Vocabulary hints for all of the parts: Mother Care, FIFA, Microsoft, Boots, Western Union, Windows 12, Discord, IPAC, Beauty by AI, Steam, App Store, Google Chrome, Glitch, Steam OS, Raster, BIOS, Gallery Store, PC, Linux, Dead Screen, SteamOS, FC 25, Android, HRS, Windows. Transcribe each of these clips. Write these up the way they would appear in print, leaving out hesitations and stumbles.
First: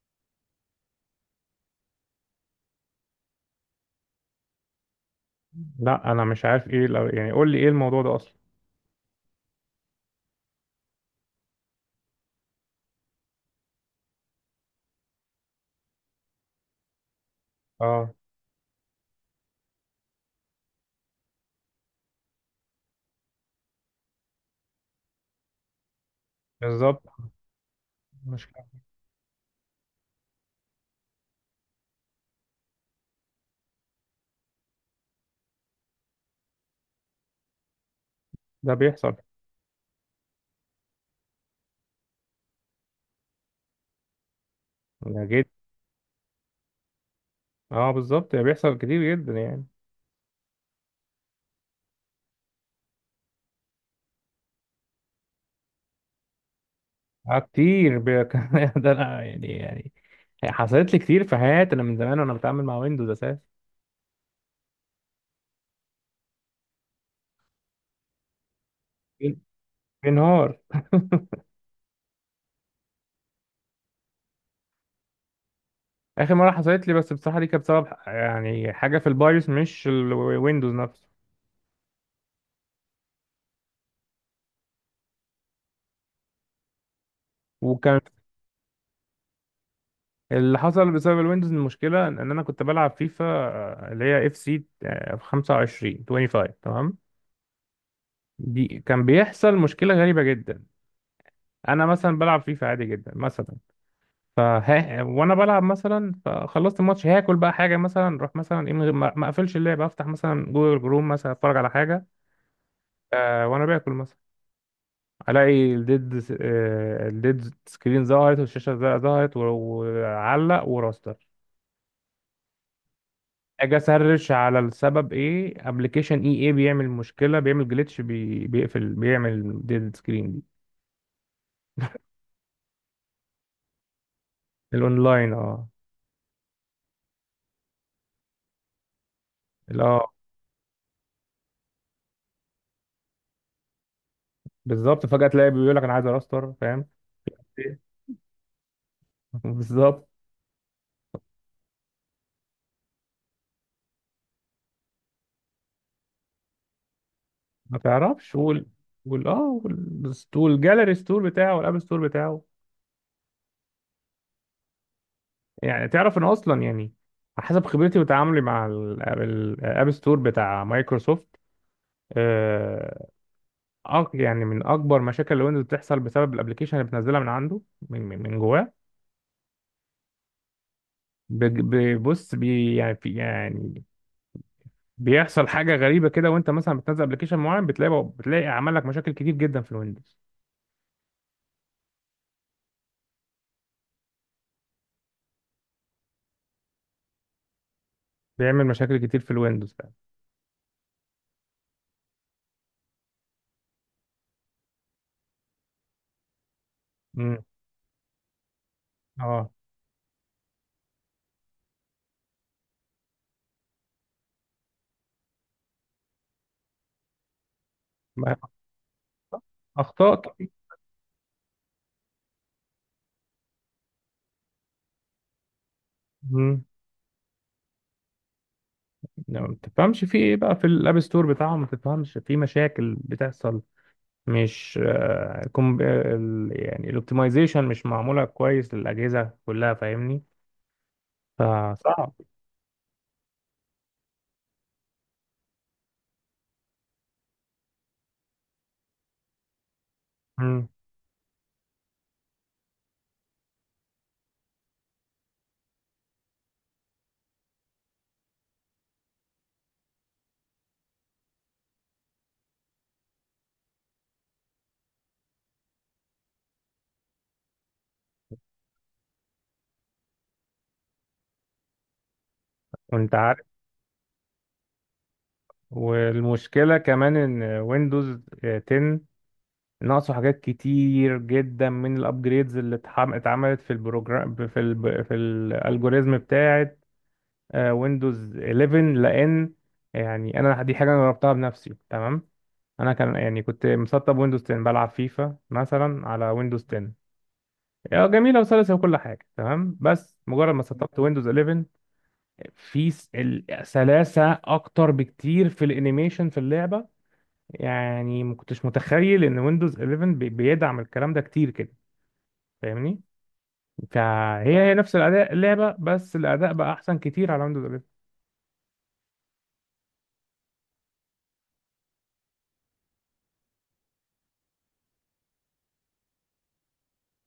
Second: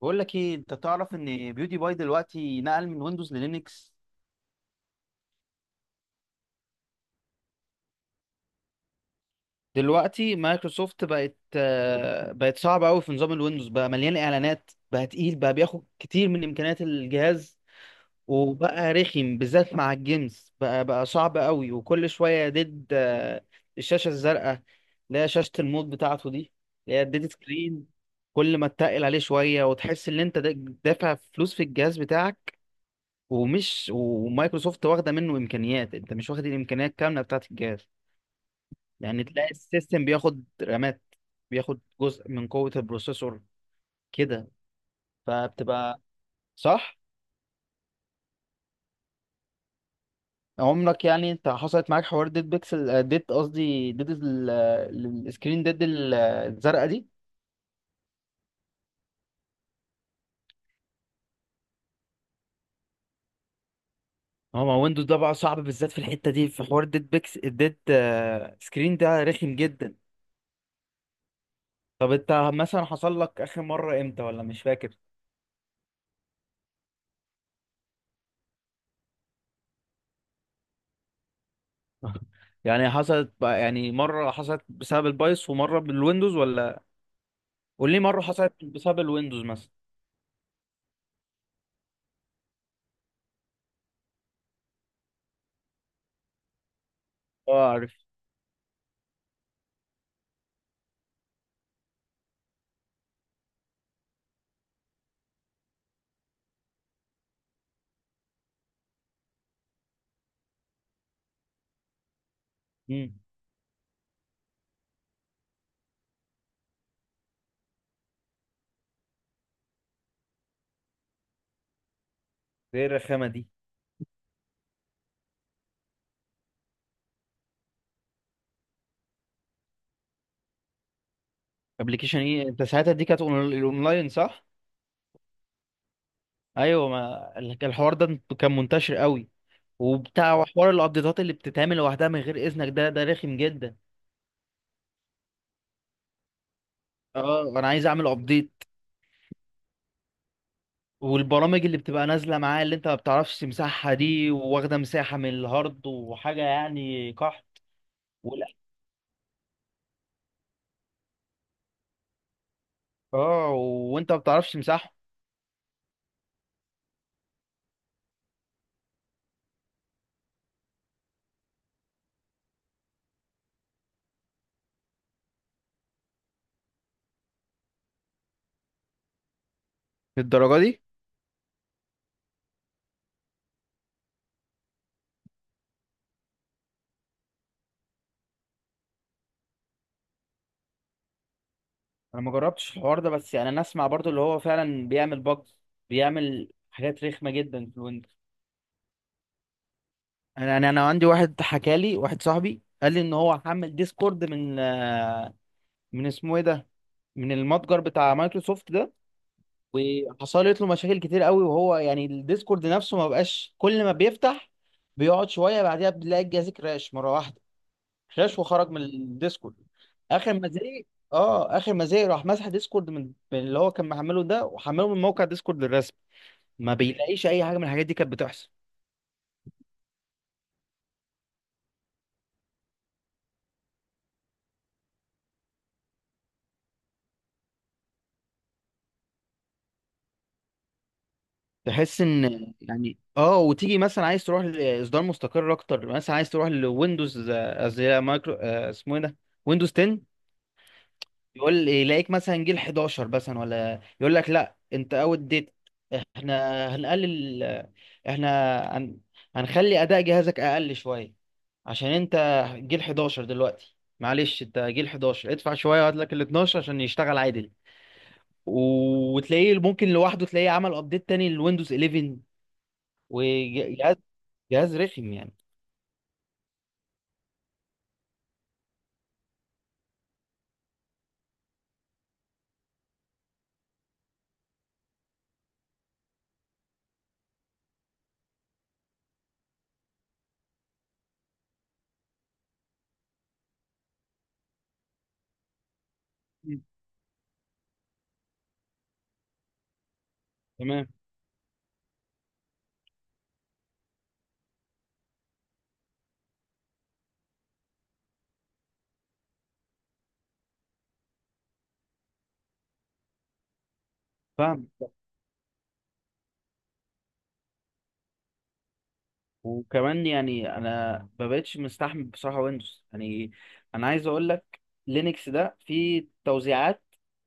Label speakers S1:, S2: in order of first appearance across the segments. S1: بقول لك ايه، انت تعرف ان بيوتي باي دلوقتي نقل من ويندوز للينكس.
S2: لا، انا مش عارف ايه. لو يعني قول لي ايه الموضوع ده اصلا.
S1: دلوقتي مايكروسوفت بقت صعبة قوي في نظام الويندوز. بقى مليان اعلانات، بقى تقيل، بقى بياخد كتير من امكانيات الجهاز.
S2: اه،
S1: وبقى رخم بالذات مع الجيمز، بقى صعب قوي. وكل شوية ديد آه، الشاشة الزرقاء اللي هي شاشة الموت بتاعته دي، اللي هي
S2: بالظبط.
S1: الديد سكرين.
S2: مش.
S1: كل ما تتقل عليه شوية وتحس ان انت دافع فلوس في الجهاز بتاعك. ومايكروسوفت واخده منه امكانيات، انت مش واخد الامكانيات كامله بتاعه الجهاز.
S2: ده بيحصل.
S1: يعني تلاقي السيستم بياخد رامات، بياخد جزء من قوه البروسيسور كده.
S2: ده جد؟
S1: فبتبقى صح.
S2: اه بالظبط، ده بيحصل كتير جدا يعني.
S1: عمرك يعني انت حصلت معاك حوار ديد بيكسل آه، ديد قصدي ديد ال- السكرين ديد الزرقاء دي؟
S2: كمان ده انا يعني حصلت لي كتير في حياتي. انا من زمان وانا بتعامل مع ويندوز اساسا.
S1: هو ما ويندوز ده بقى صعب بالذات في الحته دي، في حوار ديد بيكس الديد آه، سكرين ده
S2: بين-
S1: رخم جدا.
S2: بينهار.
S1: طب انت مثلا حصل لك اخر مره امتى ولا مش فاكر؟
S2: اخر مره حصلت لي، بس بصراحه دي كانت بسبب يعني حاجه في البايوس مش الويندوز نفسه.
S1: يعني حصلت بقى، يعني مرة حصلت بسبب البايس ومرة بالويندوز ولا؟ قول
S2: وكان
S1: لي مرة حصلت بسبب الويندوز مثلا.
S2: اللي حصل بسبب الويندوز، المشكله ان انا كنت بلعب فيفا، اللي هي اف سي 25 تمام.
S1: اه، عارف.
S2: دي كان بيحصل مشكلة غريبة جدا. أنا مثلا بلعب فيفا عادي جدا مثلا. فها وأنا بلعب مثلا، فخلصت الماتش، هاكل بقى حاجة مثلا، أروح مثلا إيه من غير ما أقفلش اللعبة، أفتح مثلا جوجل جروم مثلا أتفرج على حاجة.
S1: امم.
S2: وأنا باكل مثلا، ألاقي الديد س- آه الديد سكرين ظهرت، والشاشة ظهرت وعلق وراستر.
S1: ايه الرخامة دي؟
S2: أجي أسرش على السبب، إيه أبلكيشن إيه بيعمل مشكلة، بيعمل جليتش، بيقفل، بيعمل ديد سكرين دي.
S1: ابلكيشن ايه؟ انت ساعتها دي كانت الاونلاين، صح؟
S2: الأونلاين، أه.
S1: ايوه، ما الحوار ده كان منتشر قوي. وبتاع حوار الابديتات اللي بتتعمل لوحدها من غير اذنك ده رخم جدا.
S2: بالظبط، فجأة تلاقي بيقول لك انا عايز راستر فاهم.
S1: اه، انا عايز
S2: إيه؟
S1: اعمل ابديت.
S2: بالظبط.
S1: والبرامج اللي بتبقى نازله معاه اللي انت ما بتعرفش تمسحها دي واخده مساحه من الهارد وحاجه يعني قحط.
S2: ما تعرفش. والستور الجاليري ستور بتاعه والاب ستور بتاعه.
S1: اه وانت ما بتعرفش تمسحه.
S2: يعني تعرف ان اصلا يعني حسب خبرتي وتعاملي مع الاب ستور بتاع مايكروسوفت. آه يعني من اكبر مشاكل الويندوز بتحصل بسبب الابلكيشن اللي بتنزلها من عنده. من جواه.
S1: للدرجه دي؟
S2: بص. يعني في يعني بيحصل حاجه غريبه كده، وانت مثلا بتنزل ابلكيشن معين، بتلاقي عمل لك مشاكل كتير جدا في الويندوز.
S1: انا ما جربتش الحوار ده، بس يعني انا اسمع برضو اللي هو فعلا بيعمل بجز، بيعمل حاجات رخمه جدا في الويندوز.
S2: بيعمل مشاكل كتير في الويندوز فعلا.
S1: انا يعني انا عندي واحد حكى لي، واحد صاحبي قال لي ان هو حمل ديسكورد من اسمه ايه ده، من
S2: امم.
S1: المتجر بتاع مايكروسوفت ده،
S2: اه،
S1: وحصلت له مشاكل كتير قوي. وهو يعني الديسكورد نفسه ما بقاش، كل ما بيفتح بيقعد شويه بعديها بتلاقي الجهاز كراش مره واحده،
S2: ما-
S1: خش وخرج من الديسكورد.
S2: اخطاء
S1: اخر ما
S2: كتير.
S1: زهق. اه، اخر ما زهق راح مسح ديسكورد من اللي هو كان محمله ده، وحمله من موقع ديسكورد الرسمي،
S2: امم.
S1: ما بيلاقيش اي حاجه من الحاجات دي كانت بتحصل.
S2: يعني ما تفهمش في ايه بقى، في الاب ستور بتاعهم ما تفهمش في مشاكل بتحصل. مش يعني الاوبتمايزيشن مش معموله كويس للاجهزه كلها فاهمني.
S1: تحس
S2: فصعب.
S1: ان يعني، اه. وتيجي مثلا عايز تروح لاصدار مستقر اكتر، مثلا عايز تروح لويندوز آه، قصدي لا، مايكرو آه، اسمه ايه ده، ويندوز 10.
S2: امم.
S1: يقول يلاقيك مثلا جيل 11 مثلا، ولا يقول لك لا انت اوت ديت. احنا هنقلل احنا هن... هنخلي اداء جهازك اقل شويه عشان انت جيل 11 دلوقتي. معلش انت جيل 11، ادفع شويه وهات لك ال 12 عشان يشتغل عادل. وتلاقيه ممكن لوحده تلاقيه عمل ابديت تاني للويندوز 11.
S2: وانت عارف،
S1: وجهاز جهاز رخم يعني.
S2: والمشكله كمان ان ويندوز 10 ناقصه حاجات كتير جدا من الابجريدز اللي اتعملت في البروجرام في ال في الالجوريزم بتاعه ويندوز 11 لان. يعني انا دي حاجه انا جربتها بنفسي تمام. انا كان يعني كنت مسطب ويندوز 10 بلعب فيفا مثلا على
S1: مم.
S2: ويندوز 10. اه، جميله وسلسه وكل حاجه تمام. بس مجرد ما
S1: تمام.
S2: سطبت ويندوز 11، في سلاسه اكتر بكتير في الانيميشن في اللعبه. يعني ما كنتش متخيل ان ويندوز 11 بيدعم الكلام ده كتير كده فاهمني. فهي
S1: فاهم.
S2: هي نفس الاداء اللعبه، بس الاداء بقى احسن كتير على ويندوز 11.
S1: وكمان يعني انا ما بقتش مستحمل بصراحه ويندوز يعني. انا عايز اقول لك، لينكس ده فيه توزيعات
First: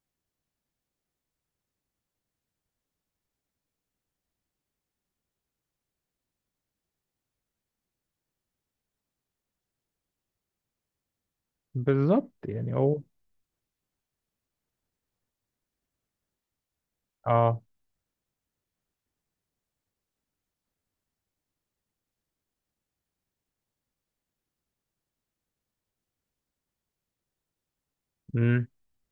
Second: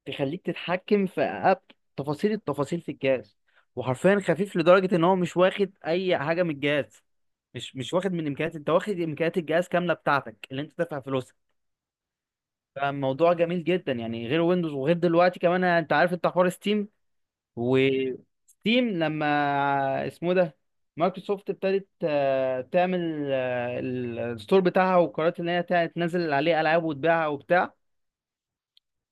S1: تخليك تتحكم في أب تفاصيل التفاصيل في الجهاز، وحرفيا خفيف لدرجه ان هو مش واخد اي حاجه من الجهاز. مش واخد من امكانيات، انت واخد امكانيات الجهاز كامله بتاعتك اللي انت دافع فلوسها.
S2: بالظبط يعني هو.
S1: فالموضوع جميل جدا يعني، غير ويندوز. وغير دلوقتي كمان انت عارف انت حوار ستيم،
S2: اه،
S1: وستيم لما اسمه ده، مايكروسوفت ابتدت آه، تعمل الستور بتاعها وقررت ان هي تنزل عليه العاب وتبيعها وبتاع.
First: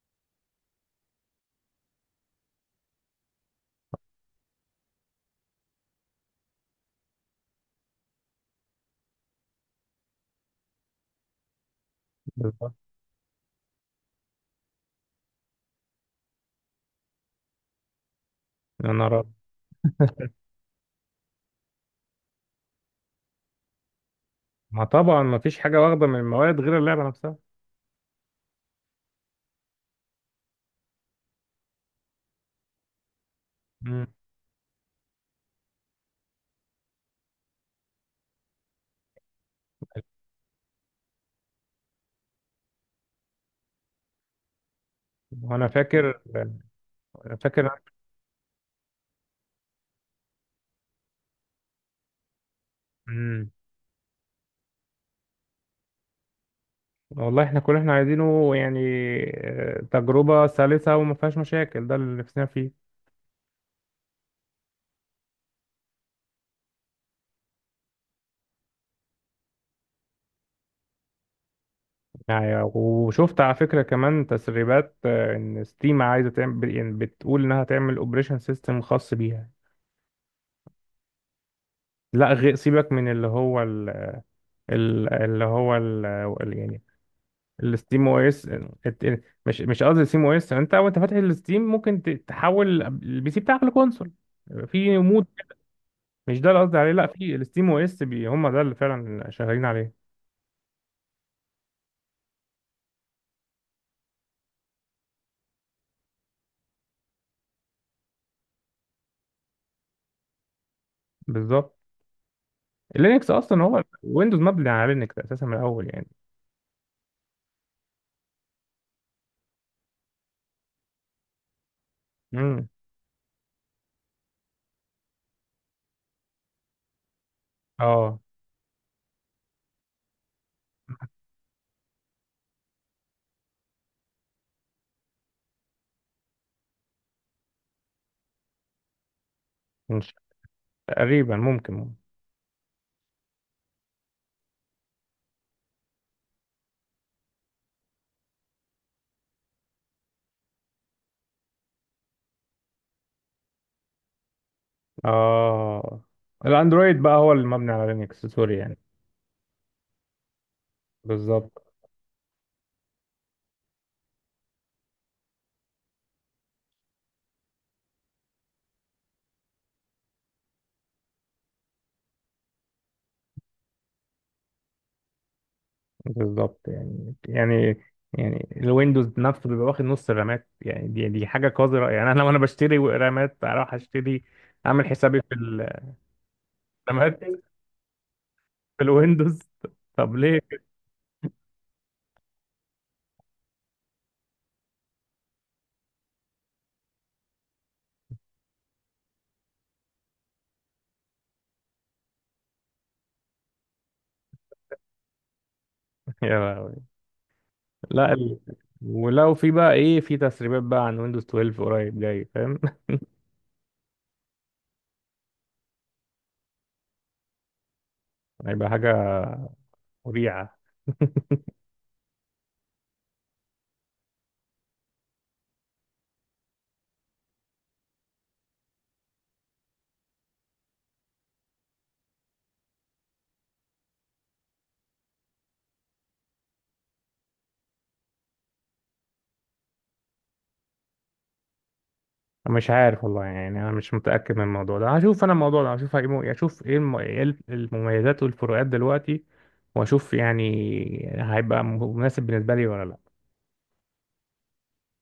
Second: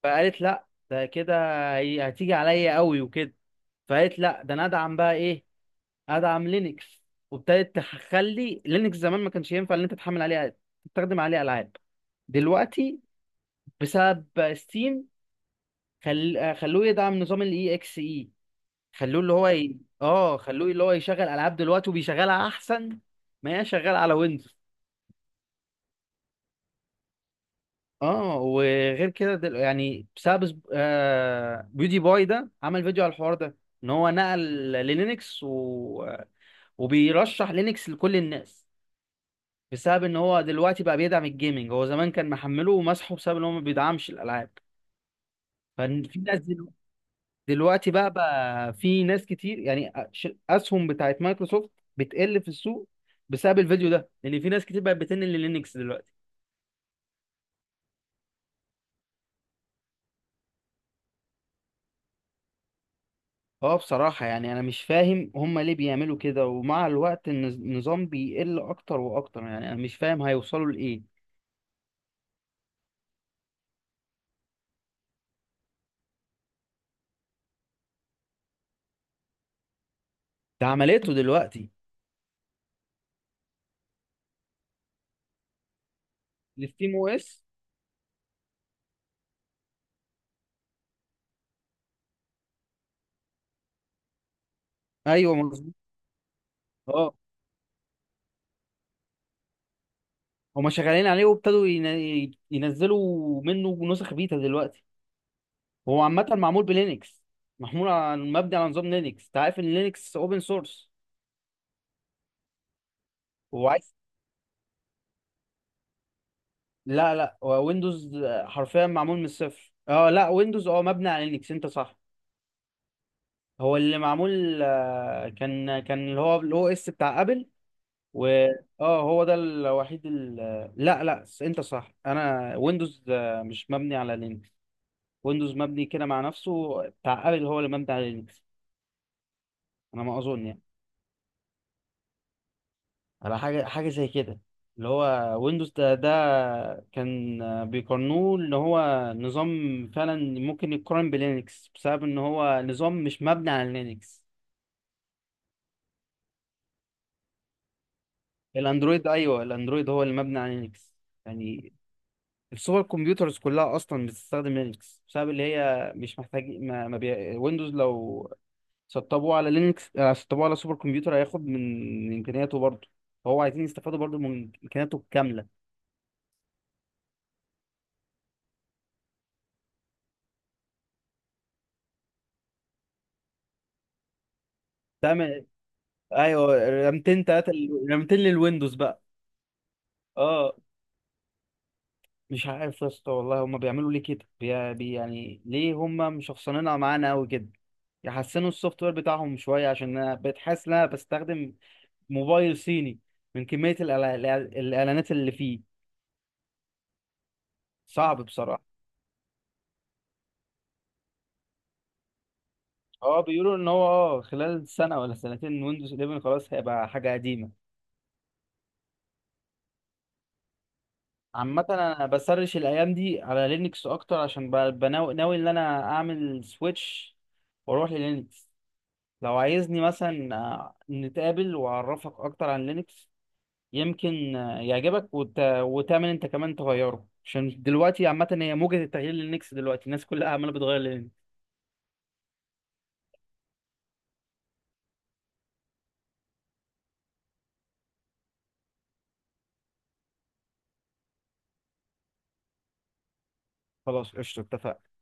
S1: فقالت لا ده كده هتيجي عليا قوي وكده. فقالت لا، ده انا ادعم بقى ايه؟ ادعم لينكس. وابتدت تخلي لينكس، زمان ما كانش ينفع ان انت تحمل عليه، تستخدم عليه العاب،
S2: بالظبط.
S1: دلوقتي بسبب ستيم. خل... آه، خلوه يدعم نظام الاي اكس اي.
S2: يا نهار أبيض.
S1: خلوه اللي هو يشغل العاب دلوقتي وبيشغلها احسن ما هي شغاله على ويندوز.
S2: ما طبعا ما فيش حاجه واخده من المواد غير اللعبه نفسها.
S1: اه وغير كده دل... يعني بسبب سب- آه... بيودي باي ده عمل فيديو على الحوار ده ان
S2: مم.
S1: هو نقل للينكس وبيرشح لينكس لكل الناس بسبب ان هو دلوقتي بقى بيدعم الجيمنج. هو زمان كان محمله ومسحه بسبب ان هو ما بيدعمش الالعاب.
S2: وانا
S1: ففي
S2: فاكر.
S1: ناس
S2: أنا فاكر.
S1: دلوقتي بقى بقى في ناس كتير يعني، اسهم بتاعت مايكروسوفت بتقل في السوق
S2: مم.
S1: بسبب الفيديو ده، لان في ناس كتير بقت بتنقل للينكس دلوقتي.
S2: والله احنا كل اللي احنا عايزينه يعني تجربه سلسه وما فيهاش مشاكل، ده اللي نفسنا فيه.
S1: اه بصراحة يعني انا مش فاهم هما ليه بيعملوا كده، ومع الوقت النظام بيقل اكتر واكتر. يعني انا مش فاهم هيوصلوا لايه.
S2: يعني وشفت على فكره كمان تسريبات، ان ستيم عايزه تعمل يعني بتقول انها تعمل اوبريشن سيستم خاص بيها.
S1: ده عملته دلوقتي؟
S2: لا، غير سيبك من اللي هو ال... ال- اللي هو ال... يعني
S1: الستيم او اس.
S2: الستيم او اس. مش قصدي ستيم او اس. انت وانت فاتح الستيم ممكن تحول البي سي بتاعك لكونسول في مود.
S1: ايوه مظبوط.
S2: مش ده اللي قصدي عليه. لا،
S1: اه،
S2: في الستيم او اس هم ده اللي فعلا شغالين عليه.
S1: هما شغالين عليه وابتدوا ينزلوا منه نسخ بيتا دلوقتي. هو عامة معمول بلينكس، محمول على مبني على نظام لينكس. انت عارف ان لينكس اوبن سورس.
S2: بالظبط. لينكس اصلا
S1: هو
S2: هو
S1: عايز،
S2: ويندوز مبني على لينكس اساسا من الاول يعني.
S1: لا لا هو ويندوز حرفيا معمول من الصفر. اه لا، ويندوز اه مبني على لينكس، انت صح.
S2: امم.
S1: هو اللي معمول آه، كان كان اللي هو الاو اس بتاع ابل.
S2: اه
S1: و اه هو ده الوحيد ال... لا لا انت صح، انا ويندوز آه، مش مبني على لينكس. ويندوز مبني كده مع نفسه، بتاع ابل هو اللي مبني على لينكس. انا
S2: مش،
S1: ما اظن يعني،
S2: تقريبا ممكن.
S1: على حاجة زي كده، اللي هو ويندوز ده كان بيقارنوه ان هو نظام فعلا ممكن يتقارن بلينكس بسبب ان هو نظام مش مبني على لينكس.
S2: اه، الاندرويد بقى هو اللي مبني على لينكس، سوري يعني.
S1: الاندرويد، ايوه، الاندرويد هو اللي مبني على لينكس
S2: بالظبط.
S1: يعني. السوبر كمبيوترز كلها اصلا بتستخدم لينكس بسبب اللي هي مش محتاج ما, ما بي... ويندوز لو سطبوه على لينكس آه، سطبوه على سوبر كمبيوتر هياخد من امكانياته برضه. فهو عايزين يستفادوا برضه من امكانياته الكاملة.
S2: بالظبط يعني يعني الويندوز نفسه بيبقى واخد نص الرامات يعني، دي حاجه قذره يعني، انا لو انا بشتري رامات اروح اشتري اعمل
S1: ده
S2: حسابي في
S1: ايوه،
S2: الرامات
S1: رامتين تلاتة رامتين للويندوز
S2: في
S1: بقى.
S2: الويندوز. طب ليه؟
S1: اه مش عارف يا اسطى والله، هما بيعملوا ليه كده؟ بي... بي يعني ليه هما مشخصنينها معانا قوي كده؟ يحسنوا السوفت وير بتاعهم شويه، عشان انا بقيت حاسس ان انا بستخدم موبايل صيني من كميه الاعلانات اللي فيه.
S2: يا لهوي. لا
S1: صعب
S2: ال...
S1: بصراحه.
S2: ولو في بقى ايه، في تسريبات بقى عن ويندوز 12 قريب جاي فاهم.
S1: اه بيقولوا ان هو اه خلال سنه ولا سنتين ويندوز 11 خلاص هيبقى حاجه قديمه.
S2: هيبقى حاجه مريعه.
S1: عامة انا بسرش الايام دي على لينكس اكتر، عشان ب- بناوي ناوي ان انا اعمل سويتش واروح للينكس. لو عايزني مثلا نتقابل واعرفك اكتر عن لينكس، يمكن يعجبك وتعمل انت كمان تغيره. عشان دلوقتي عامة هي موجة التغيير للينكس دلوقتي، الناس كلها عمالة بتغير للينكس.
S2: مش عارف والله يعني، انا مش متاكد من الموضوع ده. هشوف انا الموضوع ده، هشوف اشوف ايه المميزات والفروقات دلوقتي، واشوف يعني هيبقى مناسب بالنسبه لي ولا لا.
S1: خلاص قشطة، اتفقنا.